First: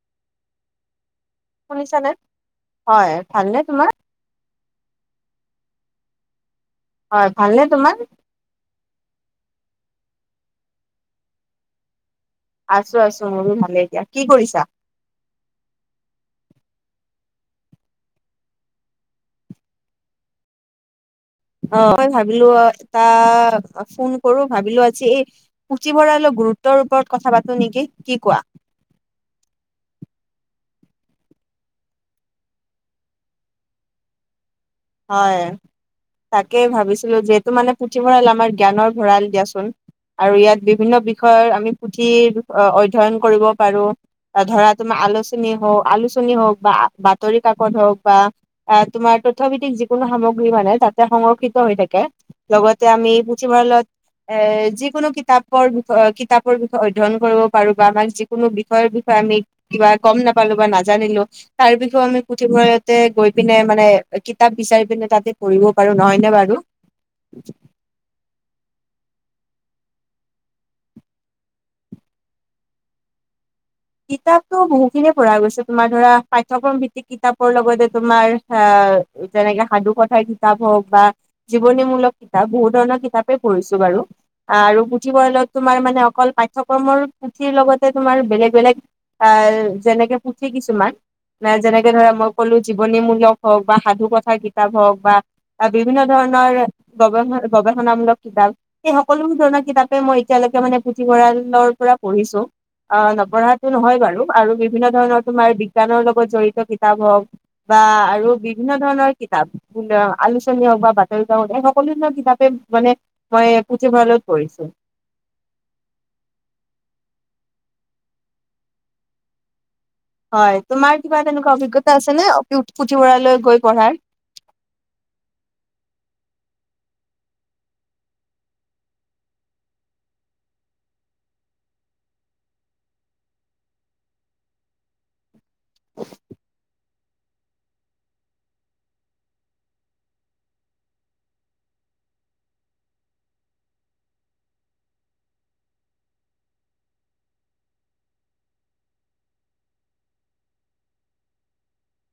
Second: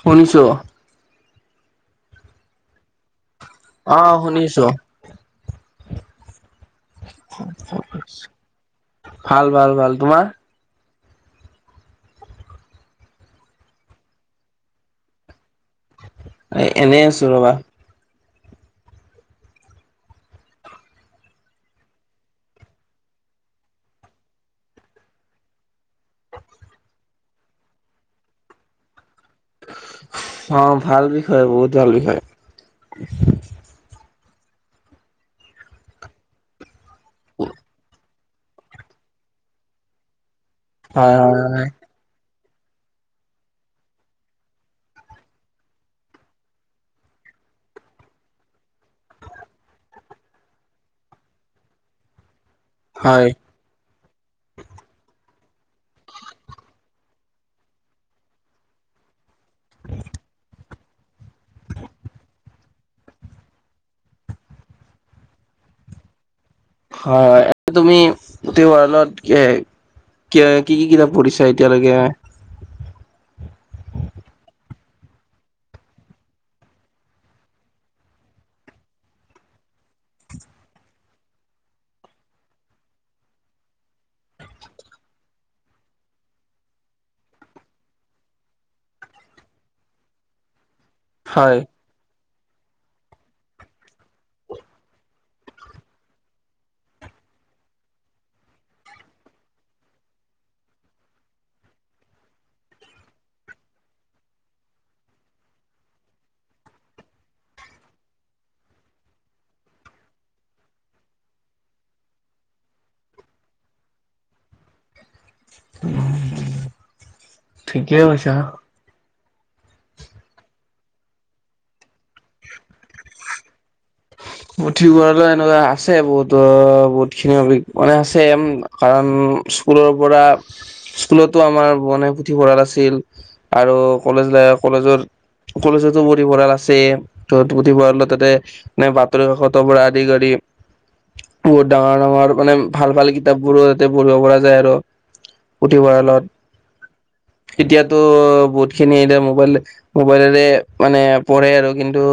শুনিছো শুনিছা নে হয়। ভালনে তোমাৰ? আহ শুনিছো হয় ভালনে তোমাৰ? ভাল ভাল ভাল তোমাৰ? আছো আছো মোৰো ভালে এতিয়া কি কৰিছা? এনে আছো ৰবা। অ মই ভাবিলো অ এটা ফোন কৰো ভাবিলো আজি এই পুথিভৰাল গুৰুত্বৰ ওপৰত কথা পাতোঁ নেকি কি কোৱা? অ ভাল বিষয় বহুত ভাল বিষয়। হয় তাকেই ভাবিছিলো যিহেতু মানে পুথিভঁৰাল আমা আমাৰ জ্ঞানৰ ভঁৰাল দিয়াচোন আৰু ইয়াত বিভিন্ন হয় বিষয়ৰ হয় আমি পুথি অ অধ্যয়ন কৰিব পাৰো। ধৰা তোমাৰ আলোচনী হওক, আলোচনী হওক বা বাতৰি কাকত হওক বা তোমাৰ অৰ্থ ভিত্তিক যিকোনো সামগ্ৰী মানে তাতে সংৰক্ষিত হৈ থাকে। লগতে আমি হয় পুথিভঁৰালত এ যিকোনো কিতাপ বিষয় কিতাপৰ বিষয়ে অধ্যয়ন কৰিব পাৰো বা আমাক যিকোনো বিষয়ৰ বিষয়ে আমি কিবা গম নাপালো বা নাজানিলো তাৰ বিষয়েও আমি পুথিভঁৰাতে গৈ পিনে মানে কিতাপ বিচাৰি পিনে তাতে পঢ়িব পাৰো নহয়নে বাৰু? হয় হয় তুমি গোটেই ৱৰ্ল্ডত। এ কি কি কি কিতাপ পঢ়িছা এতিয়ালৈকে কিতাপতো বহুখিনিয়ে পঢ়া গৈছে তোমাৰ ধৰা পাঠ্যক্ৰম ভিত্তিক কিতাপৰ লগতে তোমাৰ আহ যেনেকে সাধু কথাৰ কিতাপ হওক বা জীৱনীমূলক কিতাপ বহুত ধৰণৰ কিতাপে পঢ়িছো আৰু পুথিভঁৰালত তোমাৰ মানে অকল পাঠ্যক্ৰমৰ পুথিৰ লগতে তোমাৰ বেলেগ, বেলেগ অ যেনেকে পুথি কিছুমান ন হয় যেনেকে ধৰা মই সকলো জীৱনীমূলক হওক বা সাধু কথাৰ কিতাপ হওক বা বা বিভিন্ন ধৰণৰ গৱ গৱেষণামূলক কিতাপ এই সকলো ধৰণৰ কিতাপে মই এতিয়ালৈকে মানে পুথিভঁৰালৰ পৰা পঢ়িছো আহ নপঢ়া নহয় বাৰু আৰু বিভিন্ন ধৰণৰ তোমাৰ বিজ্ঞানৰ লগত জড়িত কিতাপ হওক বা আৰু বিভিন্ন ধৰণৰ কিতাপ আলোচনী হওক বা বাতৰিকাকত হওক এই সকলো ধৰণৰ কিতাপে মানে মই পুথিভঁৰালত পঢ়িছো। ঠিকেই কৈছা। হয় তোমাৰ কিবা তেনেকুৱা অভিজ্ঞতা আছে নে পুথিভঁৰালত গৈ পঢ়াৰ পুথিভঁৰালো এনেকুৱা আছে বহুত বহুত খিনি মানে আছে কাৰণ স্কুলৰ পৰা স্কুলতো আমাৰ বনাই পুথিভঁৰাল আছিল আৰু কলেজ ল কলেজৰ কলেজতো পুথিভঁৰাল আছে ত পুথিভঁৰাল তাতে ন সত কত পৰা আদি কৰি বহুত ডাঙৰ ডাঙৰ মানে ভাল ভাল কিতাপ বোৰো তাতে পঢ়িব পৰা যায় আৰু পুথিভঁৰালত [inaudible] এতিয়াতো বহুতখিনি এতিয়া মোবাইল মোবাইলেৰে মানে পঢ়ে আৰু কিন্তু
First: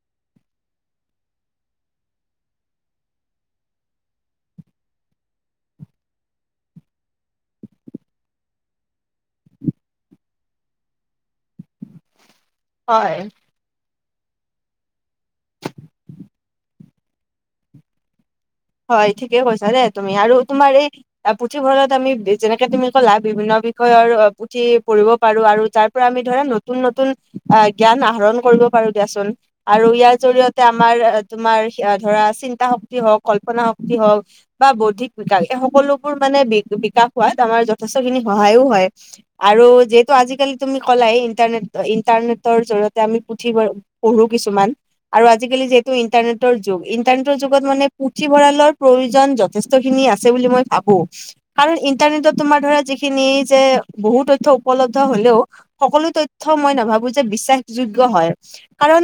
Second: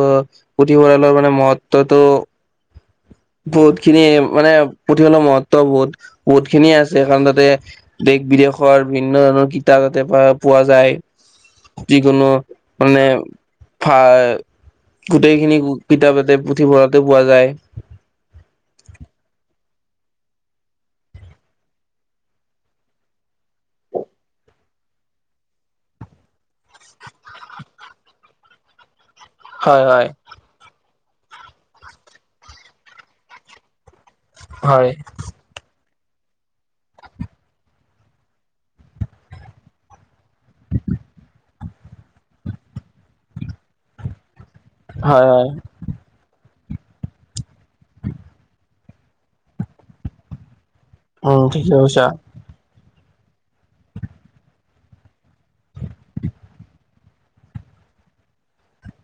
পুথিভঁৰালৰ মানে মহত্বটো [inaudible] বহুত খিনি মানে পুথিভঁৰালৰ মহত্ব বহুত বহুত খিনিয়ে আছে কাৰণ তাতে দেশ বিদেশ দেশৰ বিভিন্ন ধৰণৰ কিতাপ তাতে প পোৱা যায় যিকোনো। হয় ভ গোটেইখিনি কিতাপ এতে পুথিভঁৰালতে পোৱা যায় হয় ঠিকে কৈছা দেই তুমি আৰু তুমাৰ এই পুথিভঁৰালত আমি যেনেকে তুমি ক'লা বিভিন্ন বিষয়ৰ পুথি পঢ়িব পাৰো আৰু তাৰ পৰা আমি ধৰা নতুন নতুন অ জ্ঞান আহৰণ কৰিব পাৰো দিয়াচোন হয় আৰু হয় ইয়াৰ জৰিয়তে আমাৰ তোমাৰ ধৰা চিন্তা শক্তি হওক কল্পনা শক্তি হওক বা হয় বৌদ্ধিক বিকাশ এই সকলো মানে বি বিকাশ হোৱাত আমাৰ যথেষ্ট খিনি সহায়ো হয় আৰু যিহেতু আজিকালি তুমি কলা নে ইণ্টাৰনেটৰ জৰিয়তে আমি পুথি পঢ়ো কিছুমান আৰু হয় হয় আজিকালি যিহেতু ইন্টাৰনেটৰ যুগ ইন্টাৰনেটৰ যুগত মানে পুথিভঁৰালৰ প্ৰয়োজন যথেষ্ট খিনি আছে বুলি মই থ উম ঠিকে কাৰণ কৈছা ইণ্টাৰনেটত তোমাৰ ধৰা যে [unintelligible] খিনি যে বহু তথ্য উপলব্ধ হলেও সকলো তথ্য মই নাভাবো যে বিশ্বাসযোগ্য কাৰণ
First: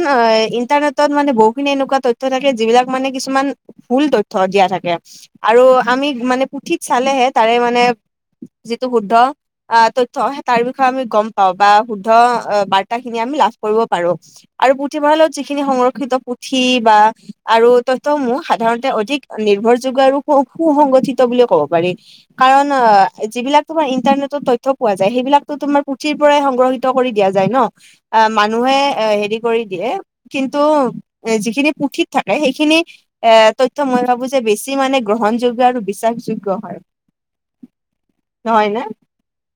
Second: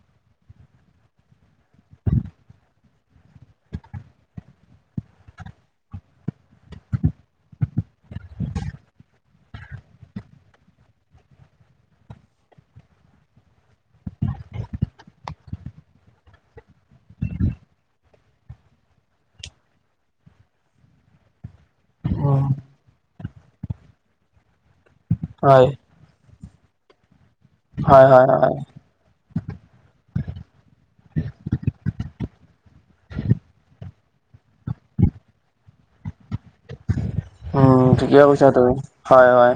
ইন্টাৰনেটত মানে বহুতখিনি এনেকুৱা তথ্য থাকে যিবিলাক মানে কিছুমান ভুল তথ্য দিয়া থাকে আৰু আমি মানে পুথিত চালেহে তাৰে মানে যিটো শুদ্ধ আহ তথ্য তাৰ বিষয়ে আমি গম পাও বা শুদ্ধ বাৰ্তাখিনি আমি লাভ কৰিব পাৰো আৰু পুথিভঁৰালত যিখিনি সংৰক্ষিত পুথি বা আৰু তথ্যসমূহ সাধাৰণতে অধিক নিৰ্ভৰযোগ্য আৰু সু সংগঠিত বুলি ক'ব পাৰি উম কাৰণ যিবিলাক তোমাৰ ইন্টাৰনেটত তথ্য পোৱা যায় সেইবিলাকো হয় তোমাৰ পুথিৰ পৰাই সংগ্ৰহিত কৰি দিয়া যায় ন হয় অ হয় হয় মানুহে এ হেৰি কৰি দিয়ে কিন্তু যিখিনি পুথিত থাকে সেইখিনি এ তথ্য মই ভাবো যে বেছি মানে গ্ৰহণযোগ্য আৰু বিশ্বাসযোগ্য হয় উম ঠিকে কৈছা নহয় তই নে হয় হয়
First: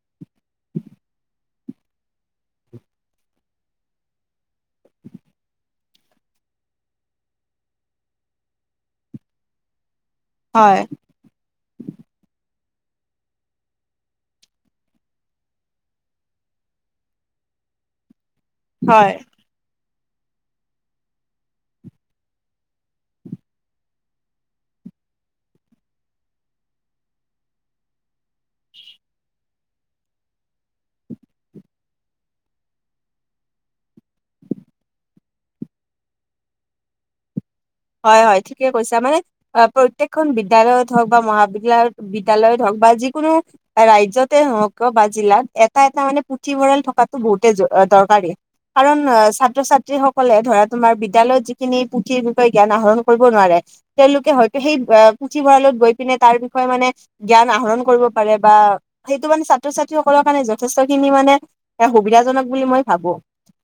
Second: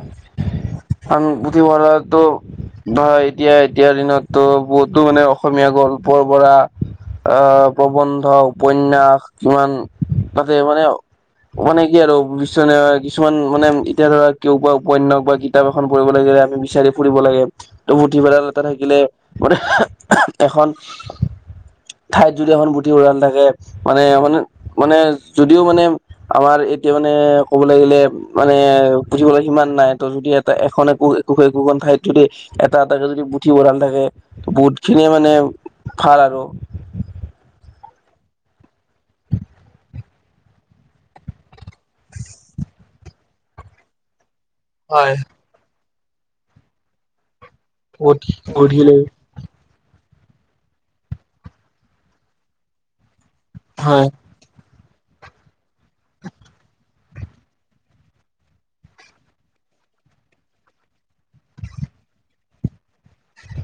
আন পুথিভঁৰালটো ধৰা এতিয়া এতিয়াৰ দিনতো বহুতো মানে অসমীয়া গল্পৰ পৰা আহ প্ৰবন্ধ উপন্যাস কিমান তাতে হয় মানে মানে কি আৰু কি কিছুমান মানে এতিয়া ধৰাক কেও বা উপন্যাস বা কিতাপ এখন পঢ়িব লাগে আমি বিচাৰি ফুৰিব লাগে। ত পুথি ভৰাল এটা থাকিলে হয় গোট এখন [unintelligible] ঠাইত যদি এখন পুথি ভঁৰাল থাকে মানে মে মানে যদিও মানে আমাৰ [unintelligible] এতিয়া মানে ক'ব লাগিলে মানে পুথি ভঁৰাল সিমান নাই ত' যদি এটা এখন একো একোশ একোখন ঠাইত যদি এটা এটাক যদি পুথি ভঁৰাল থাকে বহুত খিনি মানে ভাল আৰু [inaudible] হয় হয় ঠিকে কৈছা মানে প্ৰত্যেকখন বিদ্যালয়ত হওক বা মহাবিদ্যালয়ত হওক বা যিকোনো ৰাজ্যতে হওক বা হয় জিলাত এটা এটা মানে পুথিভঁৰাল থকাাতো বহুত বহুত দৰকাৰ বহুত খিনি কাৰণ ছাত্ৰ ছাত্ৰীসকলে ধৰা তোমাৰ বিদ্যালয়ত যিখিনি পুথি জ্ঞান আহৰণ কৰিব নোৱাৰে হয় তেওঁলোকে হয়তো সেই পুথিভৰালত গৈ পিনে তাৰ বিষয়ে মানে জ্ঞান আহৰণ কৰিব পাৰে বা সেইটো মানে ছাত্ৰ ছ যি সকলৰ কাৰণে যথেষ্ট খিনি মানে এ সুবিধাজনক বুলি মই ভাবো।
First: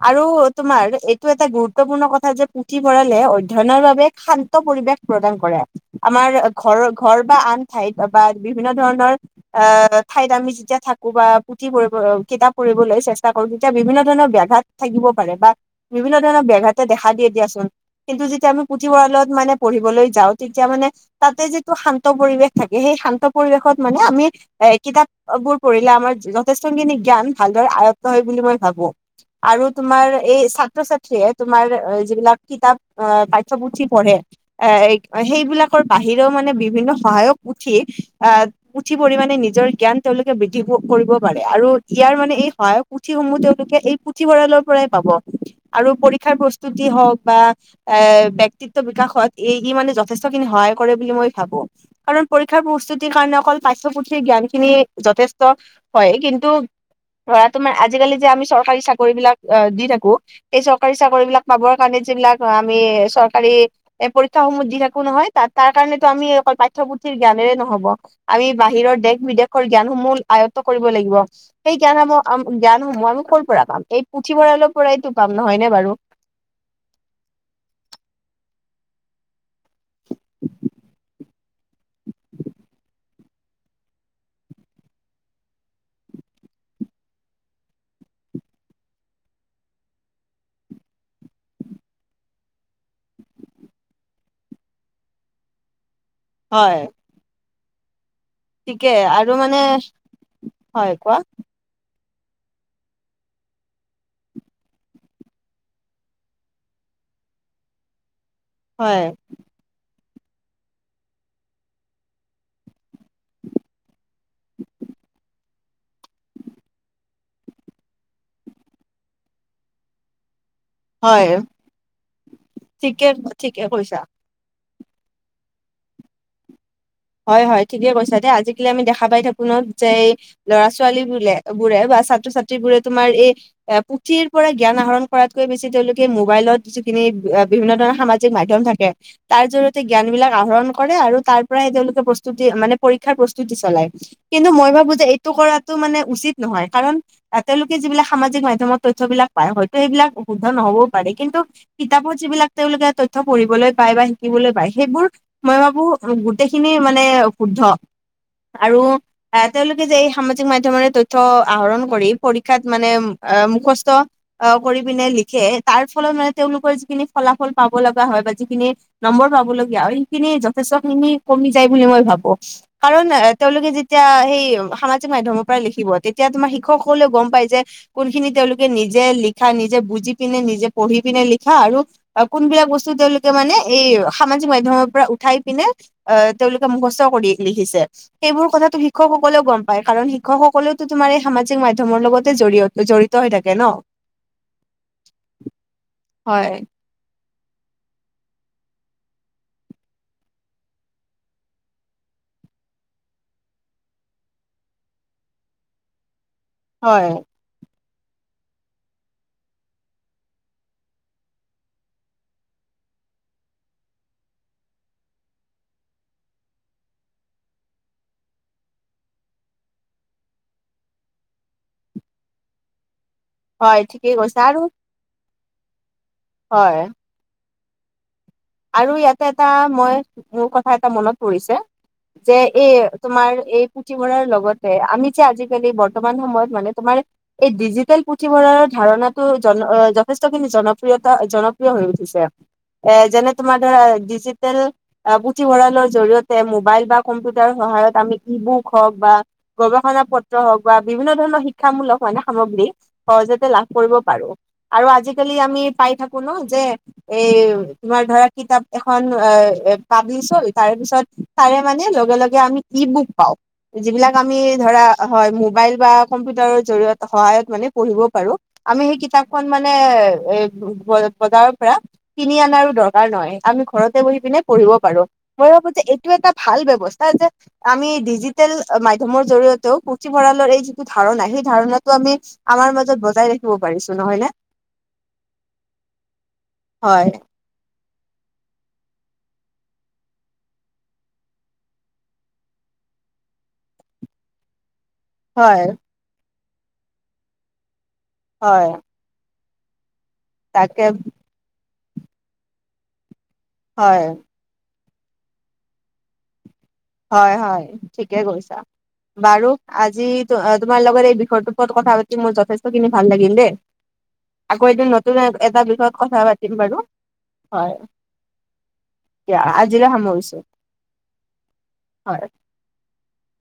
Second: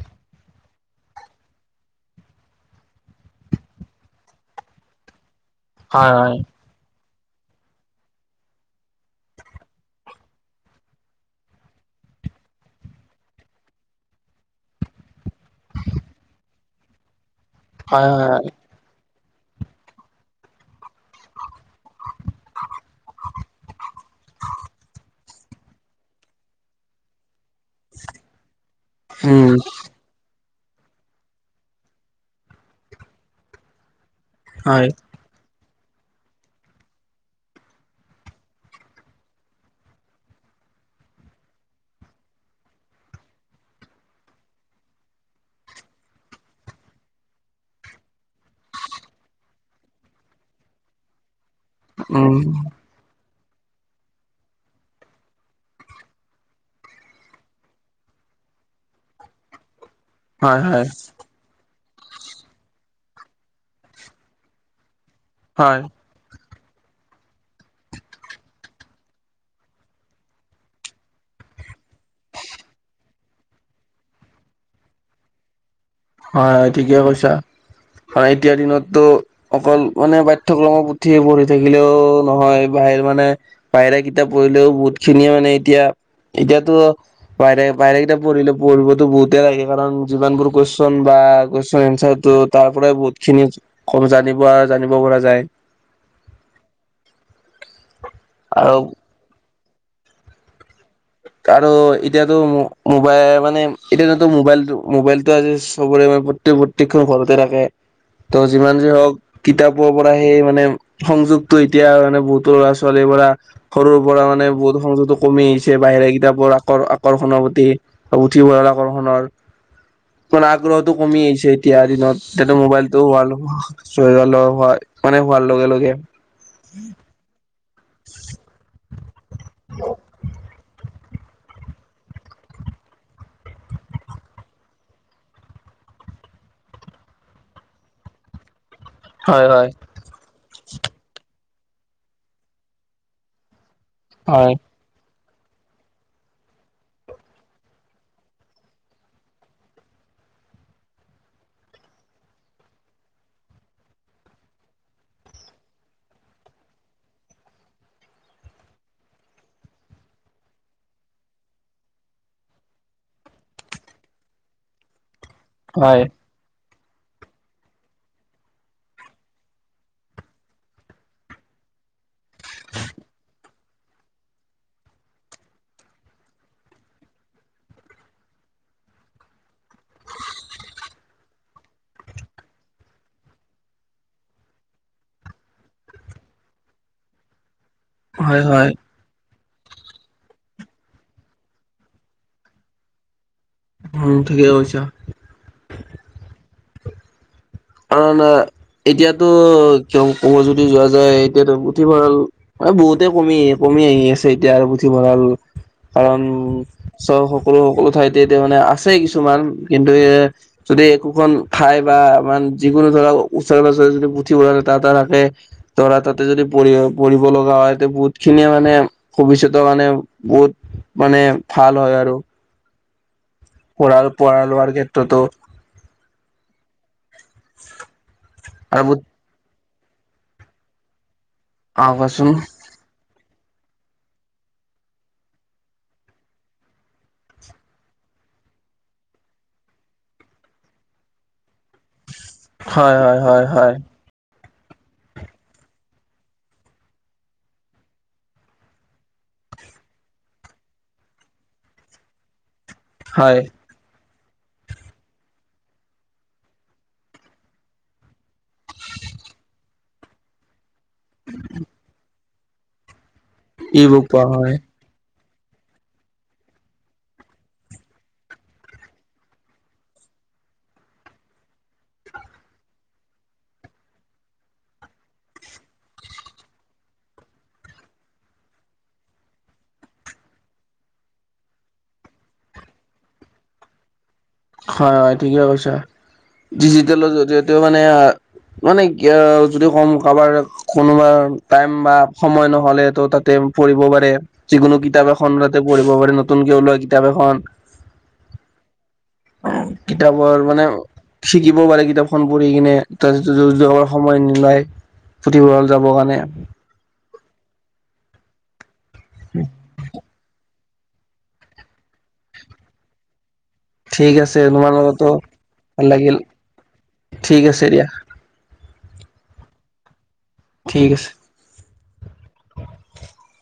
[unintelligible] আৰু তোমাৰ এইটো এটা গুৰুত্বপূৰ্ণ কথা যে পুথিভঁৰালে অধয়নৰ বাবে শান্ত পৰিৱেশ প্ৰদান কৰে হয় আমাৰ ঘৰৰ ঘৰ বা আন ঠাইত বা বিভিন্ন ধৰণৰ অ ঠাইত আমি যেতিয়া থাকো বা পুথি পৰিব কিতাপ পঢ়িবলৈ চেষ্টা কৰো তেতিয়া বিভিন্ন ধৰণৰ ব্যাঘাত থাকিব পাৰে বা বিভিন্ন ধৰণৰ ব্যাঘাতো [unintelligible] দিয়ে দিয়াচোন হয় হয় কিন্তু হয় হয় যেতিয়া আমি পুথিভঁৰালত মানে পঢ়িবলৈ যাওঁ তেতিয়া মানে তাতে যিটো শান্ত পৰিৱেশ থাকে সেই শান্ত পৰিৱেশত মানে আমি। এ কিতাপ বোৰ পঢ়িলে আমাৰ যথেষ্টখিনি জ্ঞান ভালদৰে আয়ত্ত হয় বুলি মই ভাবো উম আৰু তোমাৰ এই ছাত্ৰ ছাত্ৰীয়ে তোমাৰ যিবিলাক কিতাপ পাঠ্যপুথি পঢ়ে এ হয় সেইবিলাক বাহিৰেও মানে বিভিন্ন সহায়ত উঠি আহ উঠি পৰি মে নিজৰ জ্ঞান তেওঁলোকে বৃদ্ধি কৰিব পাৰে আৰু ইয়াৰ মানে এই সহায়ক পুথিসমূহ তেওঁলোকে এই পুথিভঁৰালৰ পৰাই পাব। আৰু পৰীক্ষাৰ প্ৰস্তুতি হওক বা এ ব্যক্তিত্ব বিকাশত এই দি মানে যথেষ্টখিনি সহায় কৰে বুলি মই কাৰণ উম পৰীক্ষাৰ প্ৰস্তুতিৰ কাৰণে অকল পাঠ্য পুথিৰ জ্ঞান খিনি যথেষ্ট হয় কিন্তু লৰা তোমাৰ আজিকালি যে আমি চৰকাৰী চাকৰি বিলাক দি থাকো। হয় স হয় চৰকাৰী চাকৰি বিলাক পাব কাৰণে যিলাক আমি চৰকাৰী পৰীক্ষা সমহ দি থ কো নহয় ত হয় কাৰণেতটো আমি অকল [unintelligible] পাঠ পুথিৰ জ্ঞানেৰে নহব আমি বাহিৰৰ দেশ বিদেশৰ জ্ঞানসমূহ আয়ত্ব কৰিব লাগিব সেই- জান জ্ঞান মই কৰ পৰা পাম এই পুথিভঁৰালৰ পৰাইতো পাম নহয়নে বাৰু? [unintelligible] হয় ঠিকে কৈছা। এতিয়া দিনতটো অকল মানে পাঠ্যক্ৰমত পুঠিয়ে পঢ়ি থাকিলেও নহয় বা বাহিৰ মানে বাহিৰা কিতাপ পঢ়িলেও বহুত খিনিয়ে মানে এতিয়া এতিয়াতো বাহিৰে বাহিৰে কিতাপ পঢ়িলে পঢ়িবতো বহুতে লাগে কাৰণ যিমানবোৰ কোৱেচন কোৱেচন বা কোৱেচন এনচাৰটো তাৰ পৰাই বহুত খিনি [unintelligible] জানিব জানিব পৰা যায়। হয়। আৰু শিকে আৰু মানে হয় কোৱা এতিয়াটো মোবাইল মানে এতিয়াটো মোবাইলটো মোবাইলটো আজি চবৰে মানে প্ৰত্যেক প্ৰত্যেক খন ঘৰতে ৰাখে ত যিমান যি হয় হওক, কিতাপক পৰা সেই মানে সংযোগটো এতিয়া মানে বহুতো ল'ৰা ছোৱালীৰ পৰা সৰুৰ পৰা মানে বহুত [unintelligible] কমে আহিছে। বাহিৰে কিতাপৰ আকৰ আকৰ্ষণৰ প্ৰতি উঠি পৰাল আকৰ্ষণৰ মানে আগ্ৰহটো কমি হয় আহিছে এতিয়াৰ দিনত কিন্তু মোবাইলটোও ঠিকে ঠিকে কৈছা [unintelligible] মানে হোৱাৰ লগে লগে হয় হয় ঠিকে কৈছা দে আজিকালি আমি দেখা পাই থাকো ন যে এই ল'ৰা ছোৱাল ছোৱালী বোলে বোৰে বা ছাত্ৰ ছাত্ৰী বোৰে তোমাৰ এই এ পুথিৰ পৰা জ্ঞান আহৰণ কৰাতকে বেছি তেওঁলোকে তেওঁলোকে মোবাইলত যিখিনি বিভিন্ন ধৰণৰ সামাজিক মাধ্যম থাকে তাৰ হয় হয় জৰিয়তে জ্ঞান বিলাক আহৰণ কৰে আৰু তাৰ পৰাই তেওঁলোকে প্ৰস্তুতি মানে পৰীক্ষাৰ প্ৰস্তুতি চলায় কিন্তু হয় মই ভাবো যে এই কৰাটো মানে উচিত নহয় কাৰণ আ তেওঁলোকে যিবিলাক সামাজিক মাধ্যমত তথ্যবিলাক পায় হয়তো সেইবিলাক শুদ্ধ নহ'বও পাৰে কিন্তু কিতাপত যিবিলাক তেওঁলোকে তথ্য পঢ়িবলৈ পায় বা শিকিবলৈ পায় সেইবোৰ মই ভাবো গোটেইখিনি মানে শুদ্ধ আৰু এ তেওঁলোকে যে এই সামাজিক মাধ্যমৰে তথ্য আহৰণ কৰি পৰীক্ষাত মানে অ মুখস্থ অ কৰি পিনে লিখে তাৰ হয় ফলত মানে তেওঁলোকৰ যিখিনি ফলাফল পাব লগা হয় বা যিখিনি নম্বৰ পাব লগগীয়া হয় সেইখিনি যথেষ্ট খিনি কমি যায় বুলি মই ভাবো কাৰণ তেওঁলোকে যে তেতিয়া সেই সামাজিক মাধ্যমৰ পৰাই লিখিব তেতিয়া তোমাৰ শিক্ষকসকলেও গম পাই যে কোনখিনি তেওঁলোকে নিজ নিজে লিখা নিজে বুজি পিনে নিজে পঢ়ি পিনে লিখা আৰু কোনবিলাক বস্তু তেওঁলোকে মানে এই সামাজিক মাধ্যমৰ পৰা উঠাই পিনে আ তেওঁলোকে মুখস্থ কৰি লিখিছে হয় সেইবোৰ হয় কথাটো শিক্ষক সকলেও গম পায় কাৰণ শিক্ষকসকলেটো তোমাৰ এই সামাজিক মাধ্যমৰ লগতে জড়িয়তে জড়িত হৈ থাকে ন উম ঠিকেই কৈছা হয়। কাৰণ এতিয়াটো কিয় কব যদি যোৱা যায় এতিয়াটো পুথিভঁৰাল অ বহুতে কমি আহি কমি আহি আছে এতিয়া আৰু পুথিভঁৰাল কাৰণ উম চ হয় সকলো সকলো হয় এতিয়াতে মানে আছেই কিছুমান কিন্তু এ যদি একোখন ঠাই বা আমা যিকোনো ধৰা ওচৰে পাজৰে যদি পুথিভঁৰাল এটা এটা ৰাখে ধৰা তাতে যদি পঢ়ি পঢ়িব লগা হয় বহুত খিনিয়ে মানে ভৱিষ্যত মানে বহুত মানে ভাল হয় আৰু হয় পঢ়া ঠিকেই পঢ়া কৈছা আৰু লোৱাৰ ক্ষেত্ৰতো হয় [unintelligible] আৰু ইয়াতে এটা মই মোৰ কথা এটা মনত পঢ়িছে অ কোৱাচোন যে এই তোমাৰ এই পুথিভঁৰাল লগতে আমি যে আজিকালি বৰ্তমান সময়ত মানে তোমাৰ এই ডিজিটেল পুথিভঁৰালত ধাৰণাটো জন অ যথেষ্ট খিনি জনপ্ৰিয়তা জনপ্ৰিয় হৈ উঠিছে এ হয় হয় যেনে হয়। তোমাৰ হয় ধৰা ডি জি টেল পুথিভঁৰালৰ জৰিয়তে মোবাইল বা কম্পিউটাৰ সহায়ত আমি ই বুক হওঁক বা গৱেষণা পত্ৰ হওঁক বা বিভিন্ন ধৰণৰ শিক্ষামূলক মানে সামগ্ৰী হয় সহজতে লাভ কৰিব পাৰোঁ আৰু আজিকালি আমি পাই থাকো ন যে এই তোমাৰ ধৰা কিতাপ এখন পাব্লিছ হল তাৰে পিছত তাৰে মানে লগে লগে আমি ই বুক পাওঁ ই বুক যিবিলাক পোৱা আমি হয় ধৰা হয় মোবাইল বা কম্পিউটাৰ জৰিয়তে সহায়ত মানে পঢ়িব পাৰোঁ আমি সেই কিতাপখন মানে এ বজাৰৰ পৰা কিনি অনাৰো দৰকাৰ নহয় আমি ঘৰতে বহি পিনে পঢ়িব পাৰো মই ভাবো যে এইটো এটা ভাল ব্ৱস্থা যে আমি ডিজিটেল মাধ্যমৰ জৰিয়তেও পুথি ভঁৰালৰ এই যিটো ধাৰণা সেই ধাৰণাটো আমি আমাৰ মাজত বজাই ৰাখিব পাৰিছো নহয়নে হয় হয় ঠিকে কৈছা ডিজিটেলৰ হয় জৰিয়তে এইটো মানে [inaudible] মানে কি যদি কম কাৰোবাৰ কোনোবা টাইম বা সময় নহ'লেতো তাতে পঢ়িব পাৰে যিকোনো কিতাপ এখন তাতে হয় পঢ়িব পাৰে নতুনকে ওলোৱা কিতাপ এখন হয় অ কিতাপৰ মানে তাকে শিকিবও পাৰে কিতাপখন পঢ়ি কিনে তাৰ হয় সময় নাই পুথিভঁৰাল যাবৰ কাৰণে হয় হয় ঠিকে কৈছা। বাৰু আজি তোমাৰ লগত এই বিষয়টোৰ ওপৰত কথা পাতি মোৰ যথেষ্টখিনি ভাল লাগিল দেই। ঠিক আছে তোমাৰ আকৌ এদিন লগতো নতুন এটা ভাল বিষয়ত লাগিল কথা পাতিম বাৰু। ঠিক আছে দিয়া। আজিলে সামৰিছো। ঠিক আছে। হয়।